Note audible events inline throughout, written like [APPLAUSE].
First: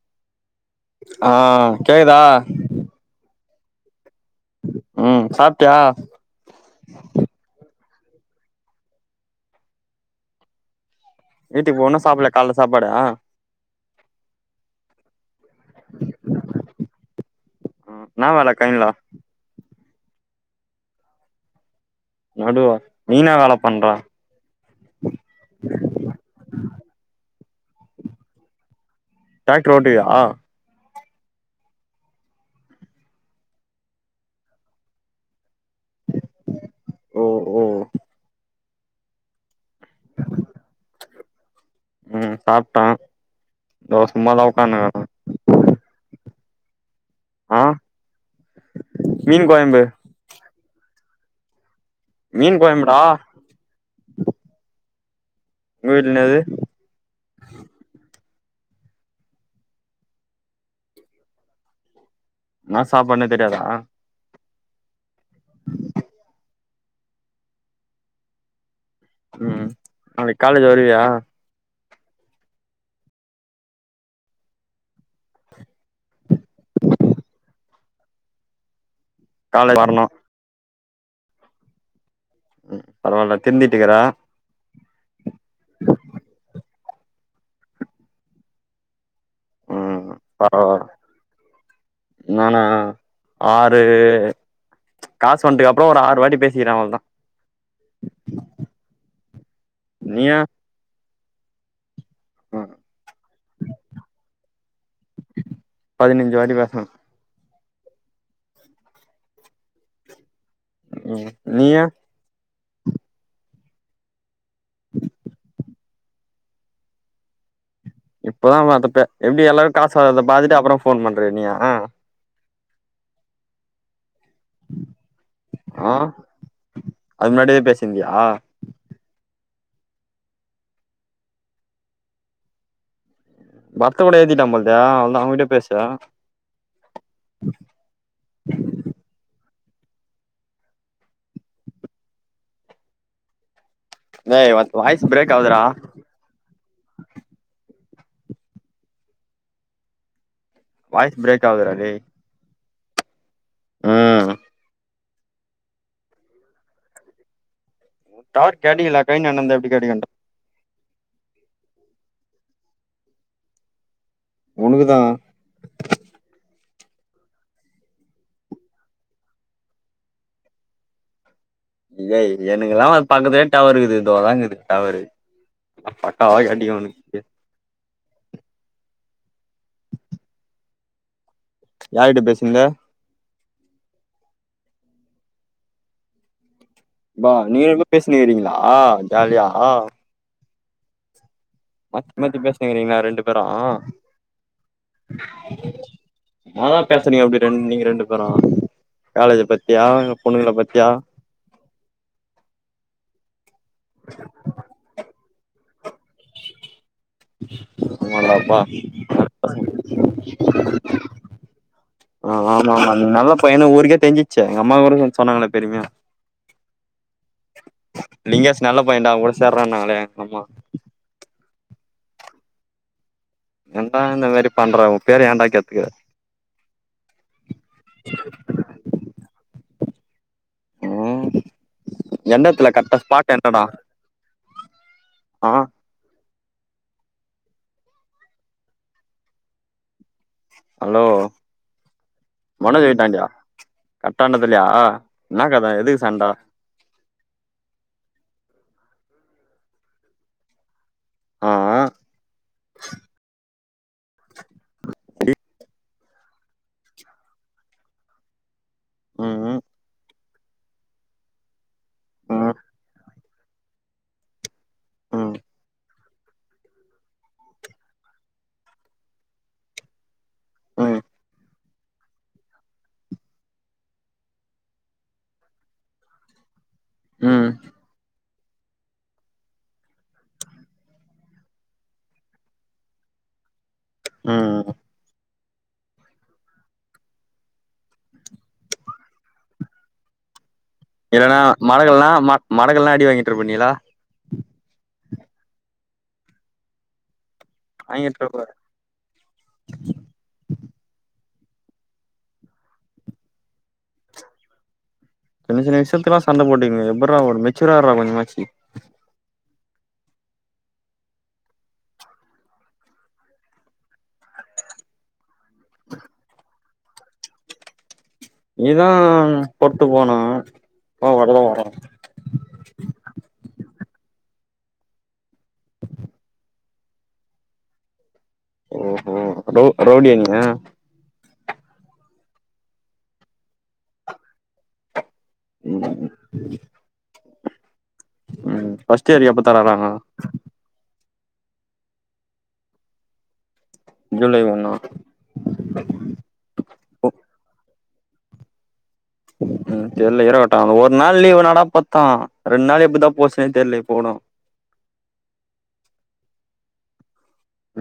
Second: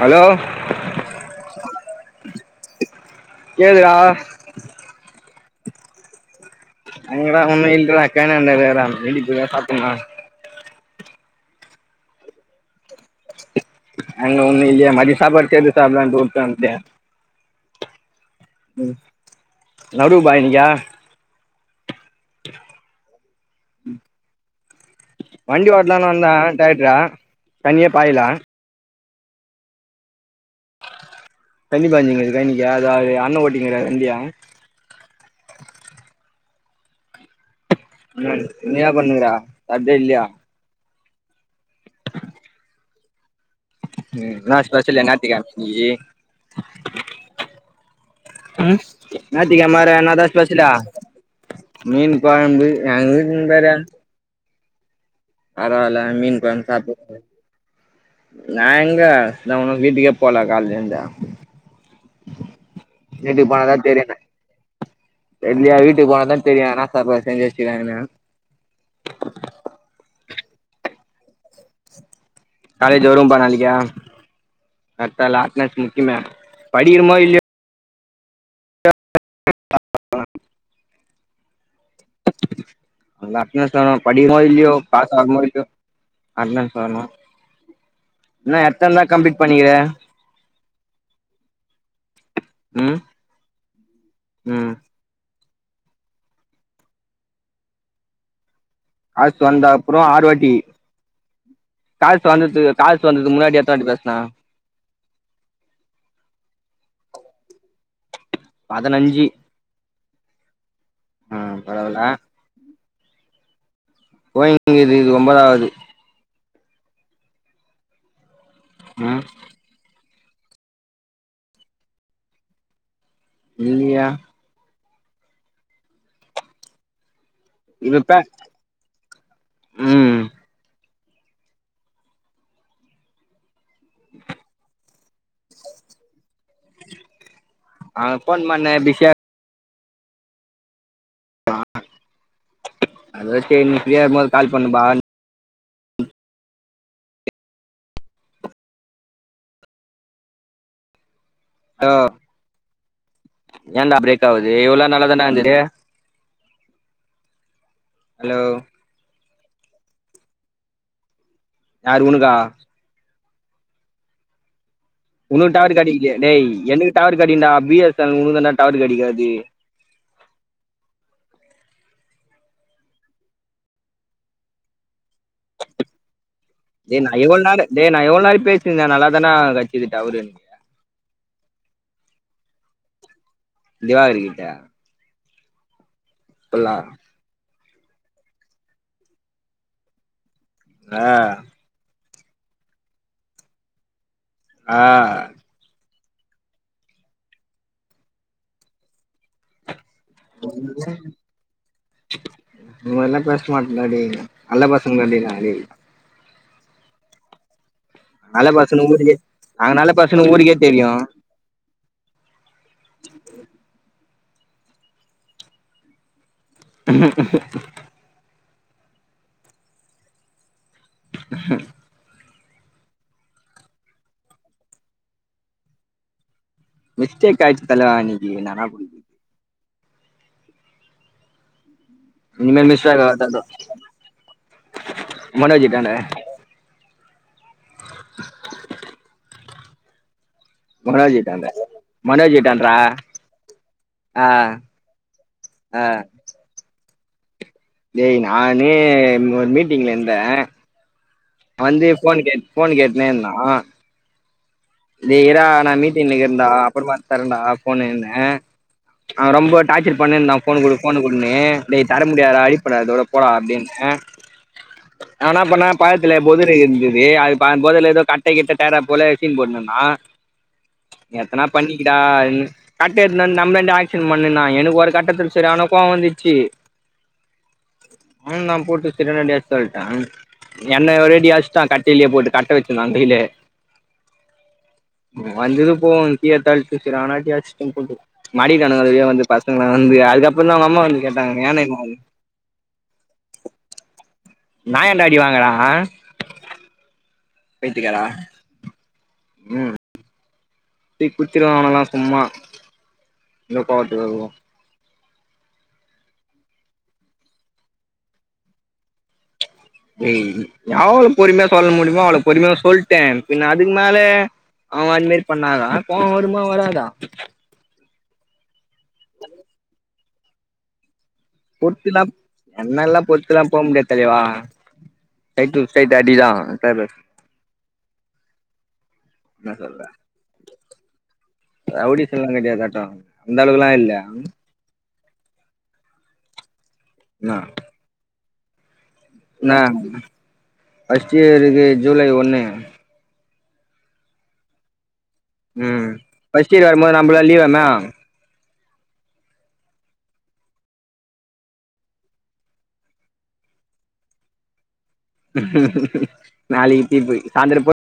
hello ஆஹ் கேக்குதா கேதுரா ம் சாப்ட்டியா [UNINTELLIGIBLE] வேனான்டா வேறான் வீட்டுக்கு பொய்தா சாப்புட்னு வீட்டுக்கு போவண்ணு சாப்பிடல கால்ல சாப்பாடா அங்க ஒண்ணு இல்லையா மதியொ சாப்பாடு சேந்து சாப்புட்லான்ட்டு உட்டு வன்ட்யா நா [UNINTELLIGIBLE] நடுபாய் நிகா நடுவா நீ எனா வேல பண்ற வண்டி ஓட்லான்னு வந்தே அனா [UNINTELLIGIBLE] தனிய பாயலா டிராக்டர் ஓட்டிவியா தண்ணிப்பான்சிங்க கைனிக்கு அதாவது அண்ணன் ஓட்டின்க்கிறாரு வண்டியா ஓ ஓ உம் நீ ஏ பண்ணுங்கற சப்ட்டீயா இல்லையா உம் சாப்ட்ட என்னா ஸ்பெசலு ஞாயித்துகெழமைக்கி ஆ அ மீன் ஞாயத்துகெழம கொழம்பு வேற என்னதா ஸ்பெசலு மீன் கொழம்பு எங்க வீட்ல வேற உங்க பறவால வீட்ல என்னது மீன் கொழம்பு சாப்ட் ந எங்க த உன் வீட்டுக்கே போல காலந்து என்னா சாப்பாடுனே [UNINTELLIGIBLE] தெரியாதா பனாதா தெரியுமே தெர்ல்லையே வீட்டுக்கு போனதா தெரிய ன்னா சாப்பாடு செஞ்சு வெச்சுருக்காங்கன்னு உம் நாளைக்கி காலேஜ் வருவியா காலேஜ் வரும்ப்பா நாளைக்கி [UNINTELLIGIBLE] லாஸ்ட் நாளு முக்கியமே படிகிறமோ இல்லையோ காலை வரணு அந்த பரவால்ல அட்னஸ் திருந்திட்டுக்கிற தான படிக்கிறமோ இல்லையோ பாத்தே வரும்போது ஆ நீதா அத சொல்லனு என்னு எத்தன தா கம்ப்ளிட் உம் பரவால்ல நானா ம் ஆறு ம் காசு வண்டுக்கு அப்புறோ ஒரு ஆறு வாட்டி பேசிக்கிற அவளோ தா காசு வந்தப்புறோ ஆறுவாட்டி காசு வந்தது காசு வந்ததுக்கு முன்னாடி எத்தனவாட்டி பேசுனா பதினஞ்சு வாட்டி பேசணு பதனஞ்சி உம் நீயா பரவால்ல போய்ங்குது இது ஒம்பதாவுது இப்பதா வாத்தப்பே ம் எப்டி எல்லாரு காசு ப்பா அத பாதுட்டு அப்றோ ஃபோன் பண்றே நியா இல்லியா ஆ அது முனாடியே பேசிர்ந்தியா உம் பரத்தூட ஏத்திட்டா போல்து அவ்ல்தா அவங்கிட்டயே பேசு அவ ஃபோன் பண்ணே பிஷ்யா மா [INAUDIBLE] அதா சேர்னு டேய் வாத் வாய்ஸ் ப்ரேக் ஆவுத்டா வாய்ஸ் ப்ரேக் ஆவ்துடா டேய் ஏன்டா ப்ரேக் ம் ஆவுது இவ்ளோ நாளா தான்டாருந்து டாட் கேண்டி லாகைன் என்னந் தப்டி கடிகண்ட [UNINTELLIGIBLE] யாரு உனக்கா உனக்குதா உன்னுக்கு டவரு காடைக்கலய டேய் என்னக் டவர் காடைக்கும்டா பி எஸ் எண்ல் உனக்தான்டா டவர் கெடைகாது ஏய் எனக்குலா வ பக்கதுலயே டவருக்குது இதோங்தாக்குது டவரு பக்காவா கெடைக்கு டே நா உனக்கு எவ்ளொ நேர டே நா எவ்ளொ நேர பேசிட்ருந்தே நல்லாாதானடா கெட்சுது டவரு யார்கிட்ட பேச்ருந்த திவாகர் கிட்ட பல்லா நீ ரென்பேரு பேச்னுர்கீங்ளா ஜாலியா ஆ மாத்தி மாத்தி பேச்னுர்கீங்ளா ரெண்டு பேரு ஆ நாதா பேசனயோ அப்டி ரெண் நீங்க ரெண்டு பேரு காலேஜ பத்தியா பொண்ணுங்கள பத்தியா இல்ல அந் மார்லா பேச ச்மாட்ன்டா டேய் நல்ல பசங்கந்தாடி நா அடேய் உ நல்ல பசன்னு ஊருக்கே நாங்க நல்ல பசன்னு ஊருக்கே தெரியு ஆ ஆமா ஆமா நீ நல்ல பையனு ஊருக்கே தெரிஞ்சிச்ச எங்க அம்மா கூட சொன்னாங்களா பெருமையா ஹ லிங்கேஷ் நல்ல பயடா உன் கூட சேர்ற சொன்னாங்க எங்க அம்மா அஹ என்டா இந்த மாரி பண்ற உன் பேர் ஏண்டா கேத்துக்குற மிஸ்டேக் ஆய்த்ததலவ அன்னக்கி [UNINTELLIGIBLE] ஆ ஆ [UNINTELLIGIBLE] ஹ ம் ஹலோ மனோஜ் கிட்டாண்ட்றா மனோஜ் வீட்டாண்டியா ஆ கட்டாண்டத்திலியா என்னா கத ஆ எதுக்கு சண்ட டேய் நானே ஒரு மீட்டிங்ல இருந்தே ஆ வந்து ஃபோன் கேட் ஃபோன் கேட்டுன்னே இருந்தா டேய் இருடா நா மீட்டிங்ல இருக்கிறேன்டா அப்பறமா எடுத்து தரேன்டா போன்னேன்ன ம் அவன் ரொம்ப ம் டார்ச்சர் பண்ணிருந்தா ஃபோனு குடு ஃபோன் குடுன்னு டேய் தர முடியாது ம் வெய்ட் பண்ணாதடா ஓ அப்டின்ன நா என்னா பண்ண பழஸ் [UNINTELLIGIBLE] டேய் அது பக்க ஏதோ கட்ட கிட்ட எடுறா போல சீன் போட்டுன்னுருந் ஆ ம் எத்தன பண்ணிக்கடா கட்டைய எடுத்து நம்லாண்டையே ஆக்ஷன் பண்ணுன்னா எனக்கு கட்ட [UNINTELLIGIBLE] செர்யான கோவ வந்துருச்சி ம் ஆ நா போட்டு செரியான டேட்டு சொல்ட்டா என்னைய ஒரேயடி அடிச்சுட்டா கட்டியிலியே போட்டு கட்ட வச்சுருந்தா கையில ம் ம் வந்தது போவோ இப்பயே [UNINTELLIGIBLE] சேரி அனாதையா அடிச்சிடீங்க [UNINTELLIGIBLE] மாத்திக்கிட்டானுங்க அது வழியா வந்து பசங்கள வந்து அதுக்கப் இல்லன்னா மடக்கலனா மடக்கலனா அடி வாங்கிட்டு இருப்ப நீயெல்லா நா ஏன்ட அடி வாங்கற ஆ வாங்கிட் [UNINTELLIGIBLE] ம் [UNINTELLIGIBLE] அவனுங்கெல்லா சும்மா [UNINTELLIGIBLE] சின்ன சின்ன விஷயத்துக்கெல்லா சண்ட போட்டீங்க எப்புட்றா மெச்சூரா இருடா கொஞ்சமாச்சு [UNINTELLIGIBLE] எவ்ளோ பொறுமையா சொல்ல முடியுமோ அவ்ளோ பொறுமையா சொல்ட்டே பின்ன அதுக்கு மேல அவன் அந் மாரி பண்ணாதா கோவ வருமா வராதா நீதா பொறுத்துப் போனா ஆ பொறுத்தெல்லா என்னாலலா பொறுத்தெல்லா போ முடியாது வா [UNINTELLIGIBLE] ஸ்ட்ரைட்டா அடிதா [UNINTELLIGIBLE] ஓஹோ ரவ் ரவுடியா நீங்க ரவுடி [UNINTELLIGIBLE] அந்தளவுக்கெல்லா இல்ல ம் நா ம் ஃபர்ஸ்ட் [UNINTELLIGIBLE] எப்ப தரலாங்க ஃபர்ஸ்ட் இயர்க்கு ஜூலை ஒன்னு ஜூலை ஒன்னா உம் ஃபர்ஸ்ட் இயர் வரும்போது நம்பளாம் லீவு என்ன உம் தெரியல இருக்கட்டோ ஒர் நாள் லீவு என்னடா பத்தும் ரெண்டு நாள் எப்டிதா போச்சுன்னே தெர்ல இப்பகோடோ நாளைக்கு தீர்ப்பு சாயந்திரப்போ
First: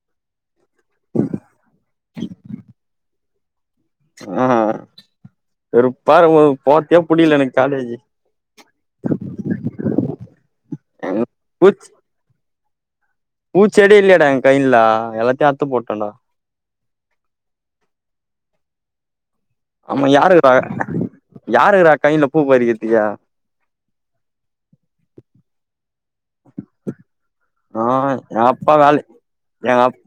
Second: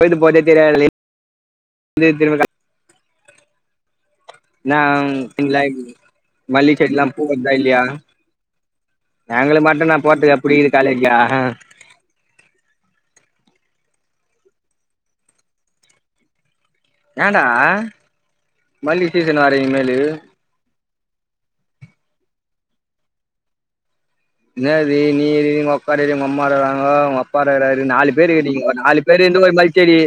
போயிட்டு போது [UNINTELLIGIBLE] ஆஹ் ஒரு வெருப்பாருக்கு மல்லி போறத்திக்கே செடிலா புடிகில எனக்கு காலேஜி ஏங்களுக்கு மட்டுனா போர்துகா புடிக்குது காலேஜீய அக்ஹ பூச் பூச்செடி இல்லையேடா எங்க கைய்னில எல்லாத்தையு அறுத்து போட்டன்டா ஏன்டா மல்லி சீசன் வர இனிமேலு ஆமா யாரு இருக்குற யாருறுக்கா கையினில பூப்பறிக்கர்துக்கு நேது நீ இருக்குர உங்கக்கா இருக்குது உங்க அம்மா இருக்குறாங்கோ உங்க நா அப்பாயிருக்குறாரு நாலு பேரு எங்க இருக்குறீங்கோ அப்பா நாலு வேல பேரு இருந்து ஒரு மல்லி எங்க செடி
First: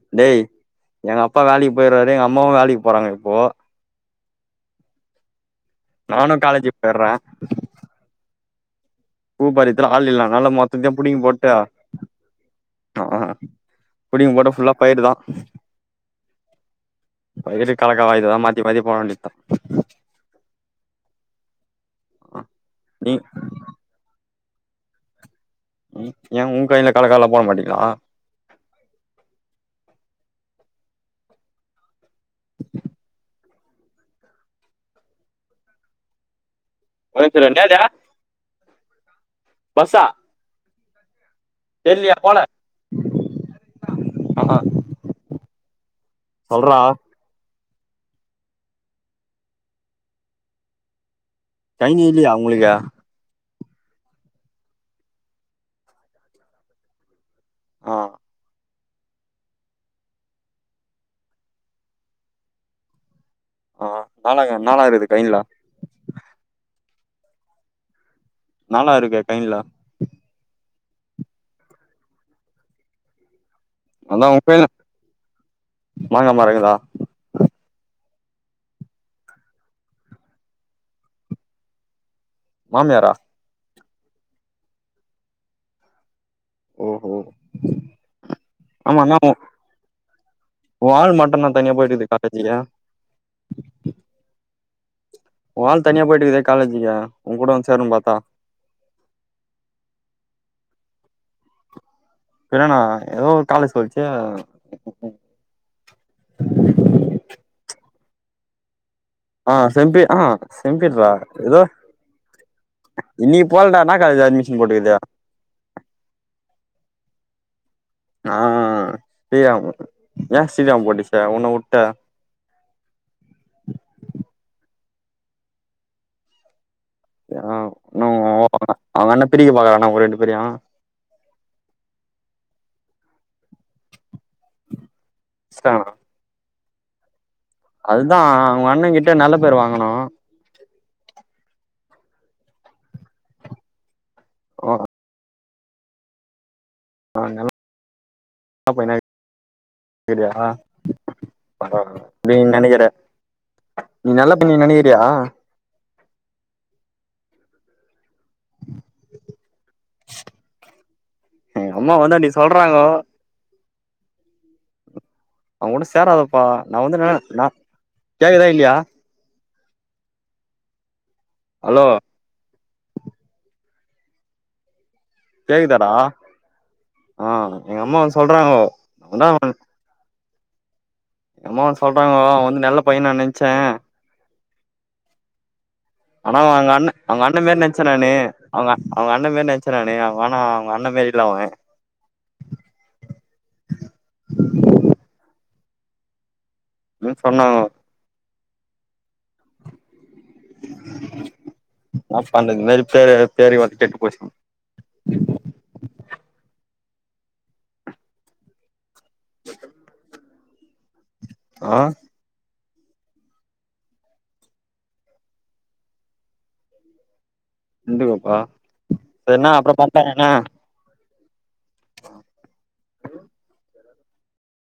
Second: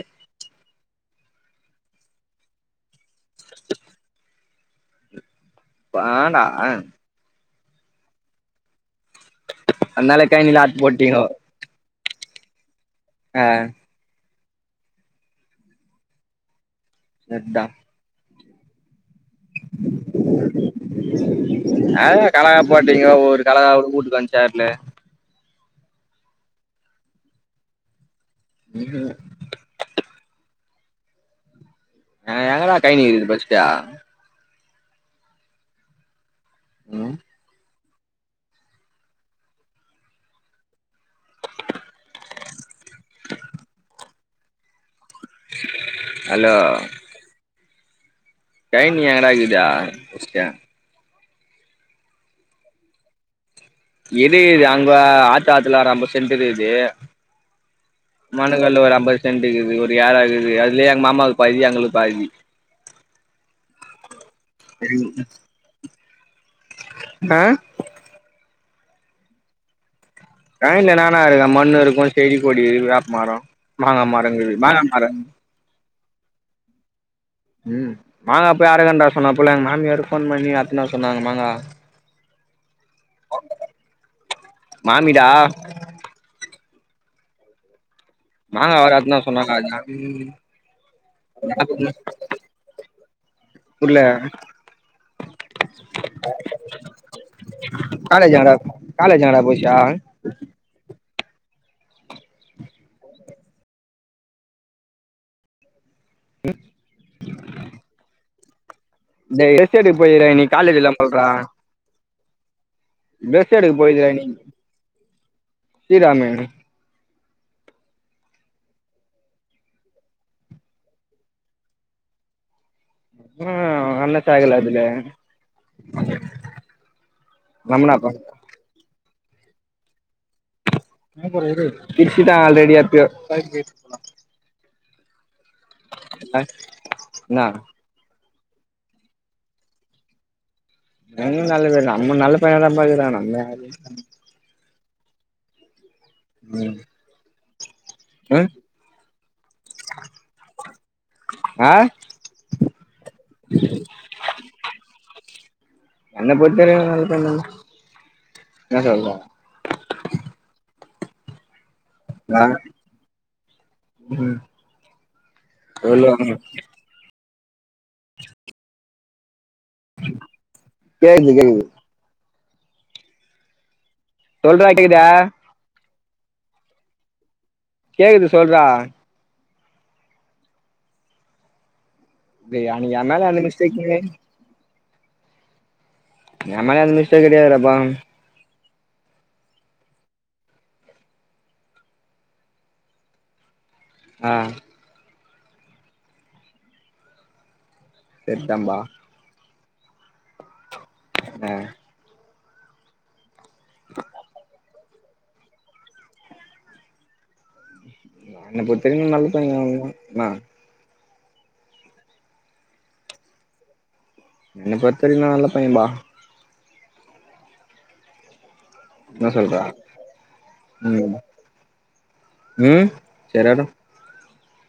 போயிருவாரு எங்க அம்மாவு வேலைக்கு போறாங்க இப்போ நானும் வேண்டா காலேஜிக்கு போயிற்றே பூ பறிக்கற்துக்குலா ஆள் இல்ல அதனால கைனில ஆத்து மொத்தத்தையு புடிங்கி போட்டீங்கோ போட்டு ஆஹ் ஆ புடிங்கி போ ஃபுல்லா பயிர்தா அதா பயிறு கலகவா இதெல்லா மாத் இத்மாரியே போவ்வேண்டிதா [INAUDIBLE] அ எங்க கலக்கா போட்டீங்கோ நீ ஒரு கலக்கா கூட ஊட்டுக்கு வந்துச் வர்ல ம் ஏன் உங் கயின்ல காலக்காலா போட மாட்டீங்களா ம் ஹூம் ஆஹ் எங்கடா கைய்னீ கீது ஃபர்ஸ்டே ம் உனக்கு ரெண்டாவுதே பஸ்ஸா தெர்லியே போல அஹ் அஹா [UNINTELLIGIBLE] ஹலோ டைம் எங்கடாகிது ஃபஸ்ட்டு தண்ணி இல்லியா உங்களுக்கு எது இது அங்குவ ஆத் ஆத்துலா ஒரு அம்பத் சென்ட் இருக்குது ஆ மனகல்லு ஒரு அப் அம்பத் சென்டுக்குது ஒரு யாராகுது அதுலயே எங் மாமாவுக்கு பாதி எங்களுக் பாதி நாளாக நாலாயிருது கய்ன்லா நா நாலாயிருக்கா கயின்ல கயின்லா என்னானருக்கு மண்ணு இருக்கு செடி கொடி இருக் வேப்மாரொ மாங்கா மரொங்கீது மாங்கா மர மாங்காமரொ இகுதா ம் மாங்கா போய் அறக்கன்டா சொன்னாப்புல எங்க மாமியார் போன் பண்ணி அறுத்னு வர சொன்னாங்க மாங்கா மாமியாரா மாமிடா ஓகோ மாங்க வேற அற்த்னு வர சொன்னாங்க உன் ஆள் மட்டுந்தா தனியா அதா போயிட்டுக்குது காலேஜுக்கு புர்ல உ ஆள் தனியா போயிட்டுக்குதே காலேஜுக்கு உன் கூட வந்து சேருன்னு பாத்தா காலேஜ் எங்கடா காலேஜ் எங்கடா போச்சா பினனா ஏதோ ஒரு காலேஜ் சொல்ச்சே ம் [INAUDIBLE] ஆ டேய் ட்ரெஸ் எடுக் செம்பி ஆ போய்க்குதுடா இன்னைக் காலேஜில்ல போல்றா இன்னைக்கி போல்டா என்னா காலேஜ் அட்மிஷன் போட்டுக்குது ஸ்ரீராமு ஆஹ் சீராமு ஏன் சீராம் போட்டுச்சி உன்ன உட்டு ஆஹ் அண்ண சேகல அதுல தி ஆ நோ ரமணாப்பா பக்கட அவங்கண்ண பிரிக்க பாக்கரானா ஒங்க ரெண்டு பேரயு பிரிச்சிட்டா ஆல்ரெடி அத் [UNINTELLIGIBLE] பிரிச்சிட்டாங்கண்ணா அ என்னா அதுதா ஓ அண்ணங்கிட்ட நல்ல பேர் வாங்கனு உன் நல்ல பேர் தா நம்ம நல்ல பையனாதாம்பா இருக்குறொ நம்ம யாரு [UNINTELLIGIBLE] ம் நெலொ ஆ [UNINTELLIGIBLE] நீ நெனைக்கிற நீ நல்ல பயனு நீ நெனைக்கிறியா என்ன பொறுத்த வரியு நா நல்ல பைய தாண்ணா என்ன சொல்ற அ அம்மா வந்து அன்னிக்கு சொல்றங்கோ ம் அவங் கூட சேராதப்பா நா வந்துண்ண நா கேக்குதா இல்லியா [INAUDIBLE] கேக்து கேக்குது ஹலோ சொல்றா கேக்குதா கேக்தாடா ஆஹ் எங்கம்மா வந்து கேக்குது சொல்றாங்கோ சொல்றா அவ தா [UNINTELLIGIBLE] [UNINTELLIGIBLE] அம்மா வந் சொல்றாங்கோ அவ வந்து டேய் நல்ல அன்னைக்கு பையன் என் நா மேல அந்த நென்ச்சே மிஸ்டேக்கு ஆனா என் அவங் மேல அண்ண அந்த அவங் மிஸ்டேக் அண்ண மேர் கெடையாதுடாப்பா நெனச்சே நானு அவங்க அவங் அண்ண மேரி நெனச்ச நானு ஆனா அவங் அண்ண மேரி இல்ல அவ ஆஹ் னு சொன்னாங்கோ செர் தாம்பா [INAUDIBLE] த [UNINTELLIGIBLE] மேரி போய்ராத [UNINTELLIGIBLE] ஒரே வாட்டி கேட்டு போச்சுண்ணா என்ன பொறுத்த வரியு நல்ல பைய [UNINTELLIGIBLE] என்ன ஆஹ் என்ன பொறுத்த வரியு நா நல்ல பையம்பா [UNINTELLIGIBLE] ப்பா என்ன செரிண்ணா சொல்ற அப்றோ பாக்லா என்ன உம் சரியாய்டு